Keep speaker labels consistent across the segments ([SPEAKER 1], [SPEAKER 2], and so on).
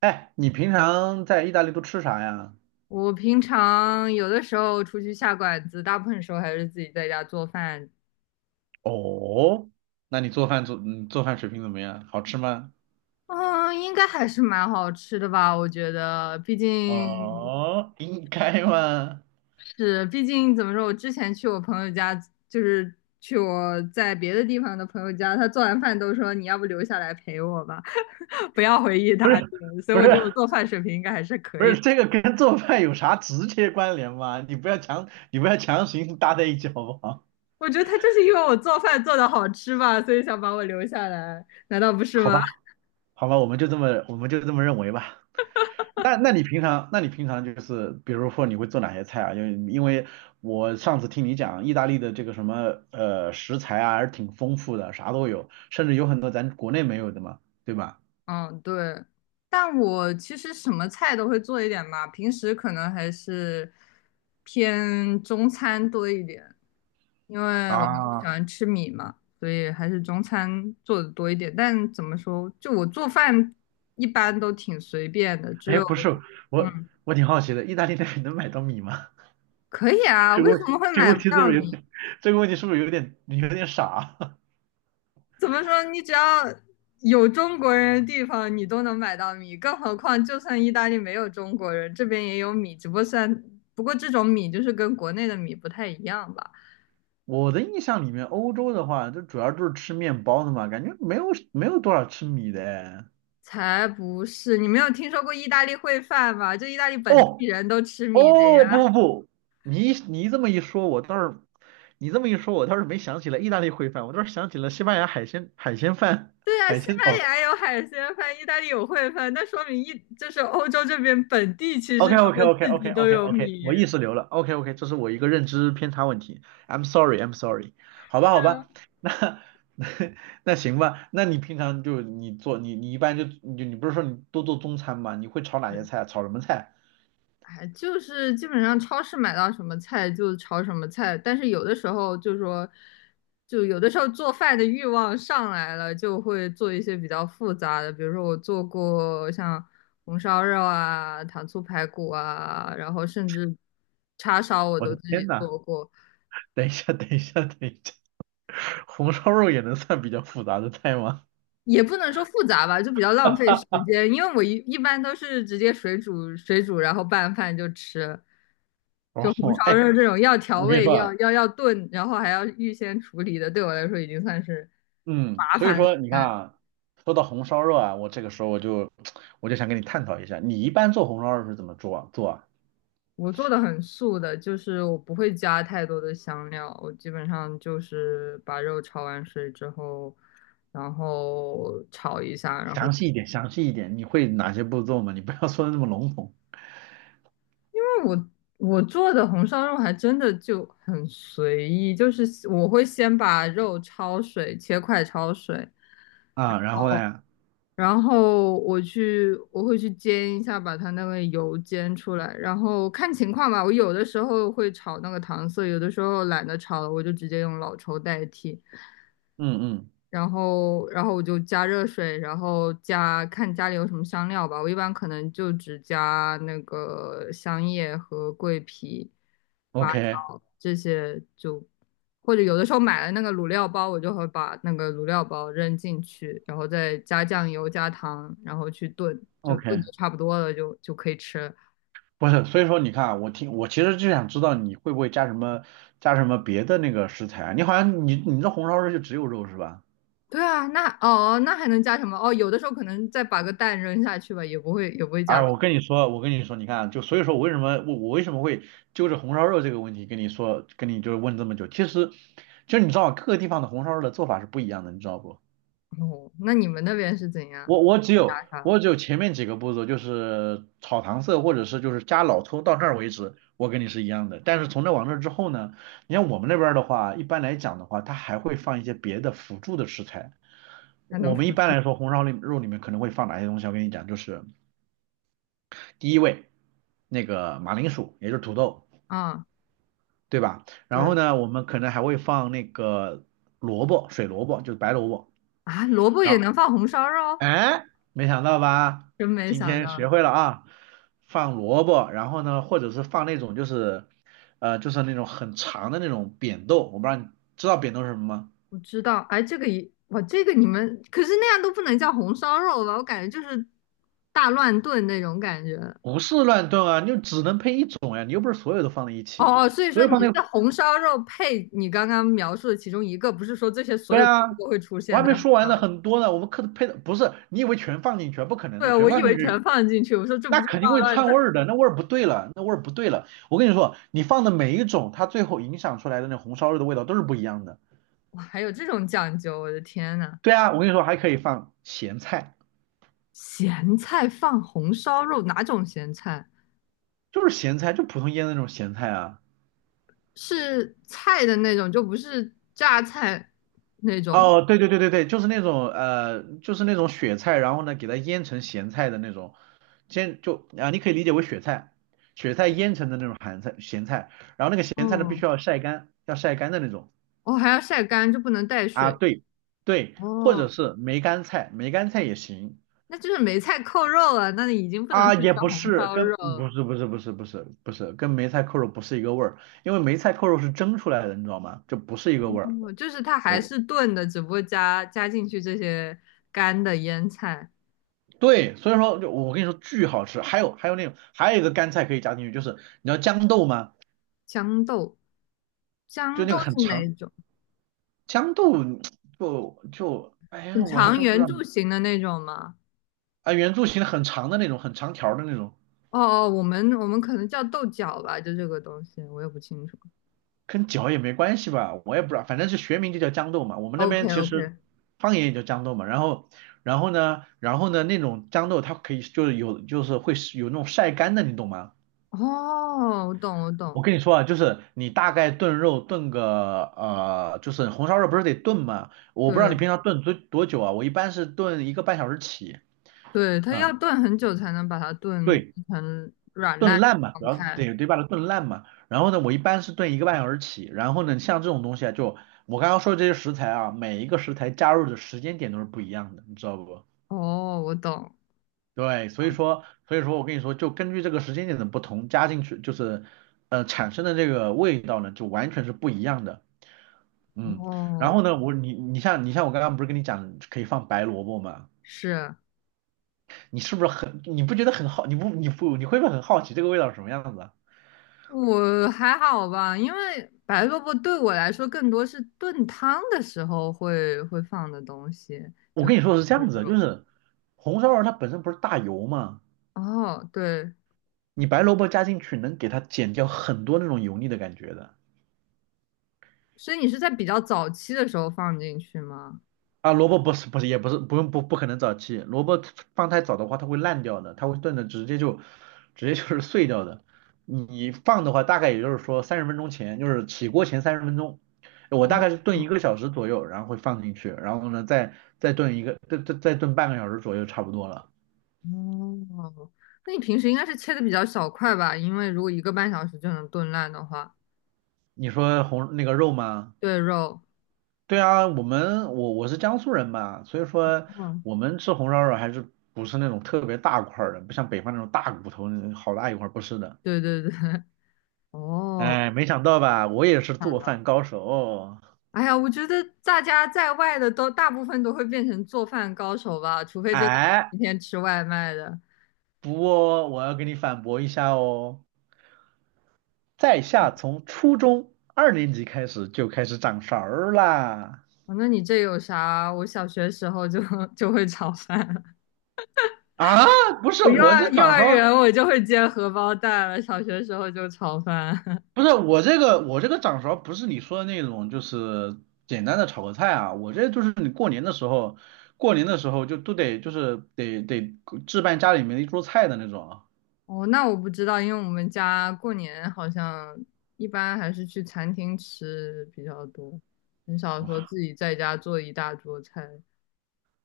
[SPEAKER 1] 哎，你平常在意大利都吃啥呀？
[SPEAKER 2] 我平常有的时候出去下馆子，大部分时候还是自己在家做饭。
[SPEAKER 1] 哦，那你做饭水平怎么样？好吃吗？
[SPEAKER 2] 嗯，应该还是蛮好吃的吧？我觉得，毕竟
[SPEAKER 1] 哦，应该吗？
[SPEAKER 2] 是，毕竟怎么说，我之前去我朋友家，就是去我在别的地方的朋友家，他做完饭都说你要不留下来陪我吧，不要回意
[SPEAKER 1] 不是，
[SPEAKER 2] 大利了，所以
[SPEAKER 1] 不
[SPEAKER 2] 我
[SPEAKER 1] 是，
[SPEAKER 2] 觉得我做饭水平应该还是可
[SPEAKER 1] 不
[SPEAKER 2] 以。
[SPEAKER 1] 是，这个跟做饭有啥直接关联吗？你不要强行搭在一起好不好？
[SPEAKER 2] 我觉得他就是因为我做饭做的好吃吧，所以想把我留下来，难道不是
[SPEAKER 1] 好
[SPEAKER 2] 吗？
[SPEAKER 1] 吧，好吧，我们就这么认为吧。那你平常，那你平常就是，比如说你会做哪些菜啊？因为我上次听你讲，意大利的这个什么食材啊，还是挺丰富的，啥都有，甚至有很多咱国内没有的嘛，对吧？
[SPEAKER 2] 嗯，对，但我其实什么菜都会做一点吧，平时可能还是偏中餐多一点，因为我很喜
[SPEAKER 1] 啊，
[SPEAKER 2] 欢吃米嘛，所以还是中餐做的多一点。但怎么说，就我做饭一般都挺随便的，只
[SPEAKER 1] 哎，
[SPEAKER 2] 有
[SPEAKER 1] 不是，我
[SPEAKER 2] 嗯，
[SPEAKER 1] 我挺好奇的，意大利那边能买到米吗？
[SPEAKER 2] 可以 啊，
[SPEAKER 1] 这个
[SPEAKER 2] 为什
[SPEAKER 1] 问
[SPEAKER 2] 么会
[SPEAKER 1] 这个
[SPEAKER 2] 买
[SPEAKER 1] 问
[SPEAKER 2] 不
[SPEAKER 1] 题是
[SPEAKER 2] 到
[SPEAKER 1] 不是有
[SPEAKER 2] 米？
[SPEAKER 1] 点，这个问题是不是有点傻？
[SPEAKER 2] 怎么说？你只要有中国人的地方，你都能买到米。更何况，就算意大利没有中国人，这边也有米，只不过算，不过这种米就是跟国内的米不太一样吧？
[SPEAKER 1] 我的印象里面，欧洲的话，就主要就是吃面包的嘛，感觉没有多少吃米的哎。
[SPEAKER 2] 才不是！你没有听说过意大利烩饭吗？就意大利本
[SPEAKER 1] 哦，
[SPEAKER 2] 地人都吃米的
[SPEAKER 1] 哦，
[SPEAKER 2] 呀。
[SPEAKER 1] 不不不，你这么一说，我倒是，你这么一说，我倒是没想起来意大利烩饭，我倒是想起了西班牙海鲜饭、
[SPEAKER 2] 对呀，
[SPEAKER 1] 海
[SPEAKER 2] 西
[SPEAKER 1] 鲜
[SPEAKER 2] 班
[SPEAKER 1] 哦。
[SPEAKER 2] 牙有海鲜饭，意大利有烩饭，那说明就是欧洲这边本地其
[SPEAKER 1] OK
[SPEAKER 2] 实他
[SPEAKER 1] OK
[SPEAKER 2] 们
[SPEAKER 1] OK
[SPEAKER 2] 自
[SPEAKER 1] OK
[SPEAKER 2] 己都
[SPEAKER 1] OK
[SPEAKER 2] 有
[SPEAKER 1] OK，
[SPEAKER 2] 米。
[SPEAKER 1] 我意识流了。OK OK，这是我一个认知偏差问题。I'm sorry, I'm sorry。好吧，
[SPEAKER 2] 对
[SPEAKER 1] 好
[SPEAKER 2] 啊，
[SPEAKER 1] 吧，那 那行吧，那你平常就你做你你一般就你就你不是说你多做中餐吗？你会炒哪些
[SPEAKER 2] 是，
[SPEAKER 1] 菜啊炒什么菜？
[SPEAKER 2] 哎，就是基本上超市买到什么菜就炒什么菜，但是有的时候就说，就有的时候做饭的欲望上来了，就会做一些比较复杂的，比如说我做过像红烧肉啊、糖醋排骨啊，然后甚至叉烧我
[SPEAKER 1] 我
[SPEAKER 2] 都
[SPEAKER 1] 的
[SPEAKER 2] 自
[SPEAKER 1] 天
[SPEAKER 2] 己
[SPEAKER 1] 呐，
[SPEAKER 2] 做过，
[SPEAKER 1] 等一下，等一下，等一下，红烧肉也能算比较复杂的菜吗？
[SPEAKER 2] 也不能说复杂吧，就比较浪费时间，因为我一般都是直接水煮水煮，然后拌饭就吃，就红
[SPEAKER 1] 哦，
[SPEAKER 2] 烧
[SPEAKER 1] 哎，
[SPEAKER 2] 肉这种要调
[SPEAKER 1] 我跟你
[SPEAKER 2] 味、
[SPEAKER 1] 说
[SPEAKER 2] 明要
[SPEAKER 1] 啊，
[SPEAKER 2] 白要要炖，然后还要预先处理的，对我来说已经算是
[SPEAKER 1] 嗯，
[SPEAKER 2] 麻
[SPEAKER 1] 所以
[SPEAKER 2] 烦了。
[SPEAKER 1] 说你看啊，说到红烧肉啊，我这个时候我就 我就想跟你探讨一下，你一般做红烧肉是怎么做啊？做啊？
[SPEAKER 2] 我做的很素的，就是我不会加太多的香料，我基本上就是把肉焯完水之后，然后炒一下，然后。
[SPEAKER 1] 详细一点，详细一点，你会哪些步骤吗？你不要 说的那么笼统
[SPEAKER 2] 我我做的红烧肉还真的就很随意，就是我会先把肉焯水，切块焯水，
[SPEAKER 1] 啊。然后呢，
[SPEAKER 2] 然后我会去煎一下，把它那个油煎出来，然后看情况吧。我有的时候会炒那个糖色，有的时候懒得炒了，我就直接用老抽代替。
[SPEAKER 1] 嗯嗯
[SPEAKER 2] 然后我就加热水，然后加看家里有什么香料吧。我一般可能就只加那个香叶和桂皮、八
[SPEAKER 1] ，OK
[SPEAKER 2] 角这些就，或者有的时候买了那个卤料包，我就会把那个卤料包扔进去，然后再加酱油、加糖，然后去炖，就炖
[SPEAKER 1] OK，
[SPEAKER 2] 的差不多了就可以吃了。
[SPEAKER 1] 不是，所以说你看啊我其实就想知道你会不会加什么别的那个食材啊？你好像你你这红烧肉就只有肉是吧？
[SPEAKER 2] 对啊，那哦，那还能加什么？哦，有的时候可能再把个蛋扔下去吧，也不会
[SPEAKER 1] 哎，
[SPEAKER 2] 加别
[SPEAKER 1] 我跟你说，我跟你说，你看啊，就所以说我为什么会揪着红烧肉这个问题跟你就是问这么久，其实就你知道各个地方的红烧肉的做法是不一样的，你知道不？
[SPEAKER 2] 的。哦，那你们那边是怎样？
[SPEAKER 1] 我只有前面几个步骤，就是炒糖色或者是就是加老抽到这儿为止，我跟你是一样的。但是从这往那之后呢，你像我们那边儿的话，一般来讲的话，它还会放一些别的辅助的食材。
[SPEAKER 2] 还能
[SPEAKER 1] 我
[SPEAKER 2] 复
[SPEAKER 1] 们一般来说红烧里肉里面可能会放哪些东西？我跟你讲，就是。第一位那个马铃薯，也就是土豆，
[SPEAKER 2] 啊？
[SPEAKER 1] 对吧？然后
[SPEAKER 2] 对
[SPEAKER 1] 呢，我们可能还会放那个萝卜，水萝卜，就是白萝卜。
[SPEAKER 2] 啊，萝卜
[SPEAKER 1] 然
[SPEAKER 2] 也
[SPEAKER 1] 后，
[SPEAKER 2] 能放红烧肉，
[SPEAKER 1] 哎，没想到吧？
[SPEAKER 2] 真没
[SPEAKER 1] 今
[SPEAKER 2] 想
[SPEAKER 1] 天学
[SPEAKER 2] 到。
[SPEAKER 1] 会了啊，放萝卜，然后呢，或者是放那种就是那种很长的那种扁豆，我不知道你知道扁豆是什么吗？
[SPEAKER 2] 我知道，哎，这个一哇，这个你们可是那样都不能叫红烧肉吧？我感觉就是大乱炖那种感觉。
[SPEAKER 1] 不是乱炖啊，你就只能配一种呀，你又不是所有都放在一起，
[SPEAKER 2] 哦哦，所以
[SPEAKER 1] 所
[SPEAKER 2] 说
[SPEAKER 1] 有
[SPEAKER 2] 你
[SPEAKER 1] 放在
[SPEAKER 2] 是红烧肉配你刚刚描述的其中一个，不是说这些所
[SPEAKER 1] 对
[SPEAKER 2] 有
[SPEAKER 1] 啊，
[SPEAKER 2] 都会出
[SPEAKER 1] 我
[SPEAKER 2] 现
[SPEAKER 1] 还没
[SPEAKER 2] 在红
[SPEAKER 1] 说完呢，
[SPEAKER 2] 烧肉？
[SPEAKER 1] 很多呢。我们课的配的不是，你以为全放进去啊，不可能
[SPEAKER 2] 对
[SPEAKER 1] 的，
[SPEAKER 2] 啊，
[SPEAKER 1] 全
[SPEAKER 2] 我以
[SPEAKER 1] 放进
[SPEAKER 2] 为
[SPEAKER 1] 去
[SPEAKER 2] 全放进去，我说这不
[SPEAKER 1] 那
[SPEAKER 2] 就大
[SPEAKER 1] 肯定会
[SPEAKER 2] 乱
[SPEAKER 1] 串味
[SPEAKER 2] 炖？
[SPEAKER 1] 儿的，那味儿不对了，那味儿不对了。我跟你说，你放的每一种，它最后影响出来的那红烧肉的味道都是不一样的。
[SPEAKER 2] 哇，还有这种讲究，我的天呐！
[SPEAKER 1] 对啊，我跟你说，还可以放咸菜，
[SPEAKER 2] 咸菜放红烧肉，哪种咸菜？
[SPEAKER 1] 就是咸菜，就普通腌的那种咸菜啊。
[SPEAKER 2] 是菜的那种，就不是榨菜那种。
[SPEAKER 1] 哦，对，对，对，对，对，就是那种呃，就是那种雪菜，然后呢，给它腌成咸菜的那种，先就啊，你可以理解为雪菜，雪菜腌成的那种咸菜，然后那个咸菜呢，必
[SPEAKER 2] 哦，
[SPEAKER 1] 须要晒干，要晒干的那种
[SPEAKER 2] 哦，还要晒干，就不能带
[SPEAKER 1] 啊，
[SPEAKER 2] 水。
[SPEAKER 1] 对，对，或者
[SPEAKER 2] 哦，
[SPEAKER 1] 是梅干菜，梅干菜也行
[SPEAKER 2] 那就是梅菜扣肉了，那已经不能
[SPEAKER 1] 啊，
[SPEAKER 2] 算
[SPEAKER 1] 也
[SPEAKER 2] 叫
[SPEAKER 1] 不
[SPEAKER 2] 红
[SPEAKER 1] 是
[SPEAKER 2] 烧
[SPEAKER 1] 跟
[SPEAKER 2] 肉
[SPEAKER 1] 不
[SPEAKER 2] 了。
[SPEAKER 1] 是不是不是不是不是跟梅菜扣肉不是一个味儿，因为梅菜扣肉是蒸出来的，你知道吗？就不是一个味儿。
[SPEAKER 2] 哦，就是它还
[SPEAKER 1] 我。
[SPEAKER 2] 是炖的，只不过加进去这些干的腌菜。
[SPEAKER 1] 对，所以说就我跟你说巨好吃，还有那种还有一个干菜可以加进去，就是你知道豇豆吗？
[SPEAKER 2] 豇豆，豇
[SPEAKER 1] 就那
[SPEAKER 2] 豆
[SPEAKER 1] 个很
[SPEAKER 2] 是哪一
[SPEAKER 1] 长
[SPEAKER 2] 种？
[SPEAKER 1] 豇豆就哎呀，
[SPEAKER 2] 很
[SPEAKER 1] 我还
[SPEAKER 2] 长
[SPEAKER 1] 真不知
[SPEAKER 2] 圆
[SPEAKER 1] 道
[SPEAKER 2] 柱形的那种吗？
[SPEAKER 1] 啊，圆柱形的很长的那种，很长条的那种，
[SPEAKER 2] 哦哦，我们可能叫豆角吧，就这个东西，我也不清楚。
[SPEAKER 1] 跟脚也没关系吧？我也不知道，反正是学名就叫豇豆嘛，我们那
[SPEAKER 2] OK
[SPEAKER 1] 边其实
[SPEAKER 2] OK，
[SPEAKER 1] 方言也叫豇豆嘛。然后然后呢,那种豇豆它可以就是有就是会是有那种晒干的，你懂吗？
[SPEAKER 2] 哦，我懂我
[SPEAKER 1] 我
[SPEAKER 2] 懂，
[SPEAKER 1] 跟你说啊，就是你大概炖肉炖个就是红烧肉不是得炖吗？我不知道
[SPEAKER 2] 对。
[SPEAKER 1] 你平常炖多久啊，我一般是炖一个半小时起，
[SPEAKER 2] 对，它要
[SPEAKER 1] 嗯，
[SPEAKER 2] 炖很久才能把它炖
[SPEAKER 1] 对，
[SPEAKER 2] 成软烂
[SPEAKER 1] 炖
[SPEAKER 2] 的
[SPEAKER 1] 烂嘛，主
[SPEAKER 2] 状
[SPEAKER 1] 要是
[SPEAKER 2] 态。
[SPEAKER 1] 得把它炖烂嘛。然后呢，我一般是炖一个半小时起，然后呢，像这种东西啊，就我刚刚说的这些食材啊，每一个食材加入的时间点都是不一样的，你知道不？
[SPEAKER 2] 哦，我懂。
[SPEAKER 1] 对，所以说，我跟你说，就根据这个时间点的不同，加进去就是，产生的这个味道呢，就完全是不一样的。嗯，然
[SPEAKER 2] 哦，
[SPEAKER 1] 后呢，我你你像你像我刚刚不是跟你讲可以放白萝卜吗？
[SPEAKER 2] 是，
[SPEAKER 1] 你不觉得很好？你会不会很好奇这个味道是什么样子啊？
[SPEAKER 2] 我还好吧，因为白萝卜对我来说更多是炖汤的时候会放的东西，
[SPEAKER 1] 我
[SPEAKER 2] 就
[SPEAKER 1] 跟你
[SPEAKER 2] 比
[SPEAKER 1] 说是这
[SPEAKER 2] 如
[SPEAKER 1] 样子的，就
[SPEAKER 2] 说
[SPEAKER 1] 是红烧肉它本身不是大油吗？
[SPEAKER 2] 哦，对，
[SPEAKER 1] 你白萝卜加进去能给它减掉很多那种油腻的感觉的。
[SPEAKER 2] 所以你是在比较早期的时候放进去吗？
[SPEAKER 1] 啊，萝卜不是也不是不用不可能早期，萝卜放太早的话它会烂掉的，它会炖的直接就是 碎掉的。你放的话大概也就是说三十分钟前，就是起锅前三十分钟，我大
[SPEAKER 2] 嗯
[SPEAKER 1] 概是炖一
[SPEAKER 2] 嗯，
[SPEAKER 1] 个小时左右，然后会放进去，然后呢再炖半个小时左右差不多了。
[SPEAKER 2] 哦，那你平时应该是切的比较小块吧？因为如果一个半小时就能炖烂的话，
[SPEAKER 1] 你说那个肉吗？
[SPEAKER 2] 对肉。
[SPEAKER 1] 对啊，我们我我是江苏人嘛，所以说
[SPEAKER 2] 哦，
[SPEAKER 1] 我们吃红烧肉还是不是那种特别大块儿的，不像北方那种大骨头好大一块儿不是的。
[SPEAKER 2] 对对对，哦，
[SPEAKER 1] 哎，没想到吧，我也是
[SPEAKER 2] 看
[SPEAKER 1] 做
[SPEAKER 2] 到，
[SPEAKER 1] 饭高手哦。
[SPEAKER 2] 哎呀，我觉得大家在外的都大部分都会变成做饭高手吧，除非真的是
[SPEAKER 1] 哎，
[SPEAKER 2] 天天吃外卖的。
[SPEAKER 1] 不过我要给你反驳一下哦，在下从初中二年级开始就开始掌勺儿啦。
[SPEAKER 2] 哦，那你这有啥？我小学时候就 就会炒饭，
[SPEAKER 1] 啊，不是
[SPEAKER 2] 我幼
[SPEAKER 1] 我这
[SPEAKER 2] 儿幼
[SPEAKER 1] 掌勺
[SPEAKER 2] 儿
[SPEAKER 1] 儿，
[SPEAKER 2] 园我就会煎荷包蛋了，小学时候就炒饭。
[SPEAKER 1] 不是我这个掌勺儿不是你说的那种，就是简单的炒个菜啊。我这就是你过年的时候，过年的时候就都得就是得置办家里面的一桌菜的那种啊。
[SPEAKER 2] 哦，那我不知道，因为我们家过年好像一般还是去餐厅吃比较多，很少说自己在家做一大桌菜。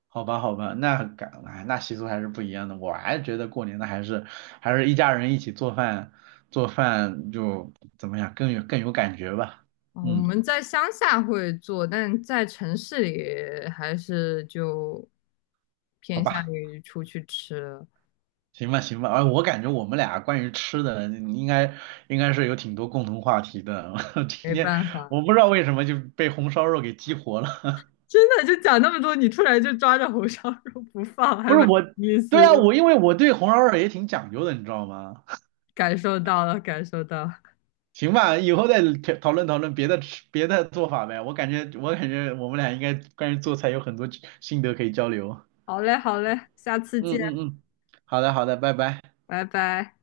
[SPEAKER 1] 好吧，好吧，哎，那习俗还是不一样的。我还是觉得过年的还是一家人一起做饭，做饭就怎么样更有感觉吧。
[SPEAKER 2] 哦，我
[SPEAKER 1] 嗯，
[SPEAKER 2] 们在乡下会做，但在城市里还是就
[SPEAKER 1] 好
[SPEAKER 2] 偏向
[SPEAKER 1] 吧，
[SPEAKER 2] 于出去吃了，
[SPEAKER 1] 行吧，行吧。哎，我感觉我们俩关于吃的应该是有挺多共同话题的。今
[SPEAKER 2] 没
[SPEAKER 1] 天
[SPEAKER 2] 办法。
[SPEAKER 1] 我不知道为什么就被红烧肉给激活了。
[SPEAKER 2] 真的，就讲那么多，你突然就抓着红烧肉不放，
[SPEAKER 1] 不
[SPEAKER 2] 还
[SPEAKER 1] 是
[SPEAKER 2] 蛮
[SPEAKER 1] 我，
[SPEAKER 2] 有意
[SPEAKER 1] 对
[SPEAKER 2] 思
[SPEAKER 1] 啊，
[SPEAKER 2] 的，
[SPEAKER 1] 因为我对红烧肉也挺讲究的，你知道吗？
[SPEAKER 2] 感受到了，感受到了。
[SPEAKER 1] 行吧，以后再讨论讨论别的做法呗。我感觉我们俩应该关于做菜有很多心得可以交流。
[SPEAKER 2] 好嘞，好嘞，下次见，
[SPEAKER 1] 嗯嗯嗯，好的好的，拜拜。
[SPEAKER 2] 拜拜。